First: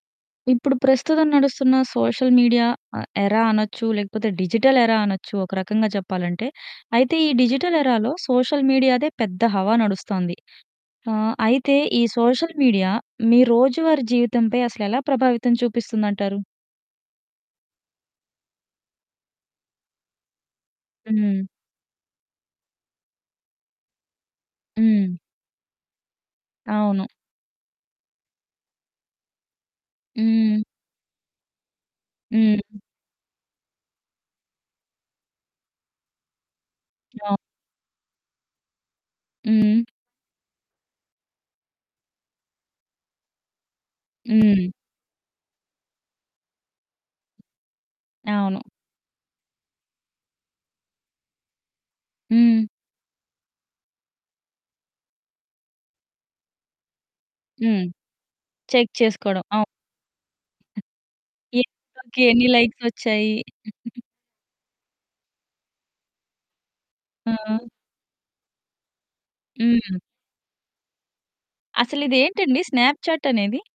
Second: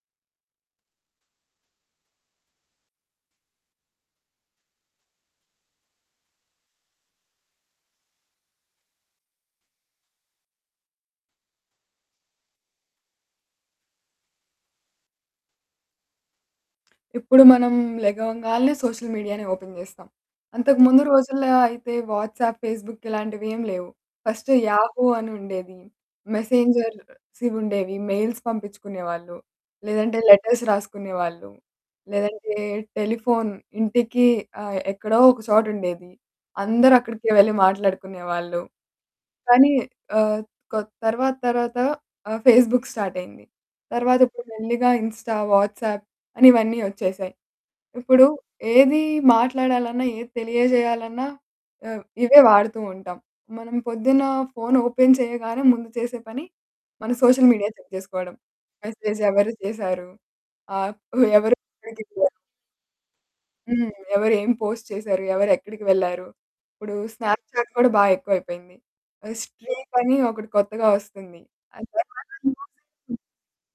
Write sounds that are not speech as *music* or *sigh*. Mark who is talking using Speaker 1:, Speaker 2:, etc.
Speaker 1: ఇప్పుడు ప్రస్తుతం నడుస్తున్న సోషల్ మీడియా ఆహ్, ఎరా అనొచ్చు. లేకపోతే డిజిటల్ ఎరా అనొచ్చు. ఒక రకంగా చెప్పాలంటే. అయితే ఈ డిజిటల్ ఎరాలో సోషల్ మీడియాదే పెద్ద హవా నడుస్తోంది. ఆహ్, అయితే ఈ సోషల్ మీడియా మీ రోజువారీ జీవితంపై అసలెలా ప్రభావితం చూపిస్తుందంటారు?
Speaker 2: *smacks lips* ఇప్పుడు మనం లెగవంగాల్నే సోషల్ మీడియానే ఓపెన్ జేస్తాం. అంతకు ముందు
Speaker 1: హ్మ్.
Speaker 2: రోజుల్లో అయితే వాట్సాప్, ఫేస్‌బుక్ ఇలాంటివేం లేవు. ఫస్ట్ యాహూ
Speaker 1: హ్మ్.
Speaker 2: అనుండేది.
Speaker 1: అవును.
Speaker 2: మెసెంజర్సివుండేవి. మెయిల్స్ పంపించుకునే వాళ్ళు. లేదంటే
Speaker 1: హ్మ్.
Speaker 2: లెటర్స్ రాసుకునే వాళ్ళు. లేదంటే
Speaker 1: హ్మ్.
Speaker 2: టెలిఫోన్ ఇంటికి ఆహ్, ఎక్కడో ఒక చోటుండేది. అందరు అక్కడికే
Speaker 1: అవును.
Speaker 2: వెళ్లి మాట్లాడుకునేవాళ్ళు. కానీ
Speaker 1: హ్మ్. *smacks lips*
Speaker 2: ఆహ్, క్ తర్వాత తర్వాత ఆహ్, ఫేస్‌బుక్ స్టార్ట్ అయింది. తర్వాత ఇప్పుడు
Speaker 1: హ్మ్.
Speaker 2: మెల్లిగా ఇన్‌స్టా, వాట్సాప్ అని ఇవన్నీ వచ్చేసాయి. ఇప్పుడు
Speaker 1: అవును.
Speaker 2: ఏది మాట్లాడాలన్నా ఏది తెలియజేయాలన్నా ఆహ్, ఇవే
Speaker 1: హ్మ్.
Speaker 2: వాడుతూ ఉంటాం. మనం పొద్దున్న ఫోన్ ఓపెన్ చేయగానే ముందు చేసే పని మన సోషల్ మీడియాని
Speaker 1: హ్మ్.
Speaker 2: చెక్ చేసుకోవడం.
Speaker 1: చెక్
Speaker 2: మెసేజ్
Speaker 1: చేసుకోవడం.
Speaker 2: ఎవరు
Speaker 1: అవ్
Speaker 2: చేసారు? ఆహ్, ఎవరు
Speaker 1: ఏ ఫోటోకి
Speaker 2: *unintelligible*
Speaker 1: ఎన్ని లైక్స్ వచ్చాయి.
Speaker 2: హ్మ్.
Speaker 1: *unintelligible*
Speaker 2: ఎవరేం పోస్ట్ చేసారు? ఎవరెక్కడికి వెళ్ళారు? ఇప్పుడు స్నాప్‌చాట్
Speaker 1: ఆ!
Speaker 2: కూడా బాగా ఎక్కువైపోయింది. ఎక్స్‌ట్రీమ్
Speaker 1: హ్మ్.
Speaker 2: అని ఒకటి కొత్తగా వస్తుంది.
Speaker 1: అసలు ఇదేంటండి
Speaker 2: *unintelligible*
Speaker 1: స్నాప్‌చాట్ అనేది?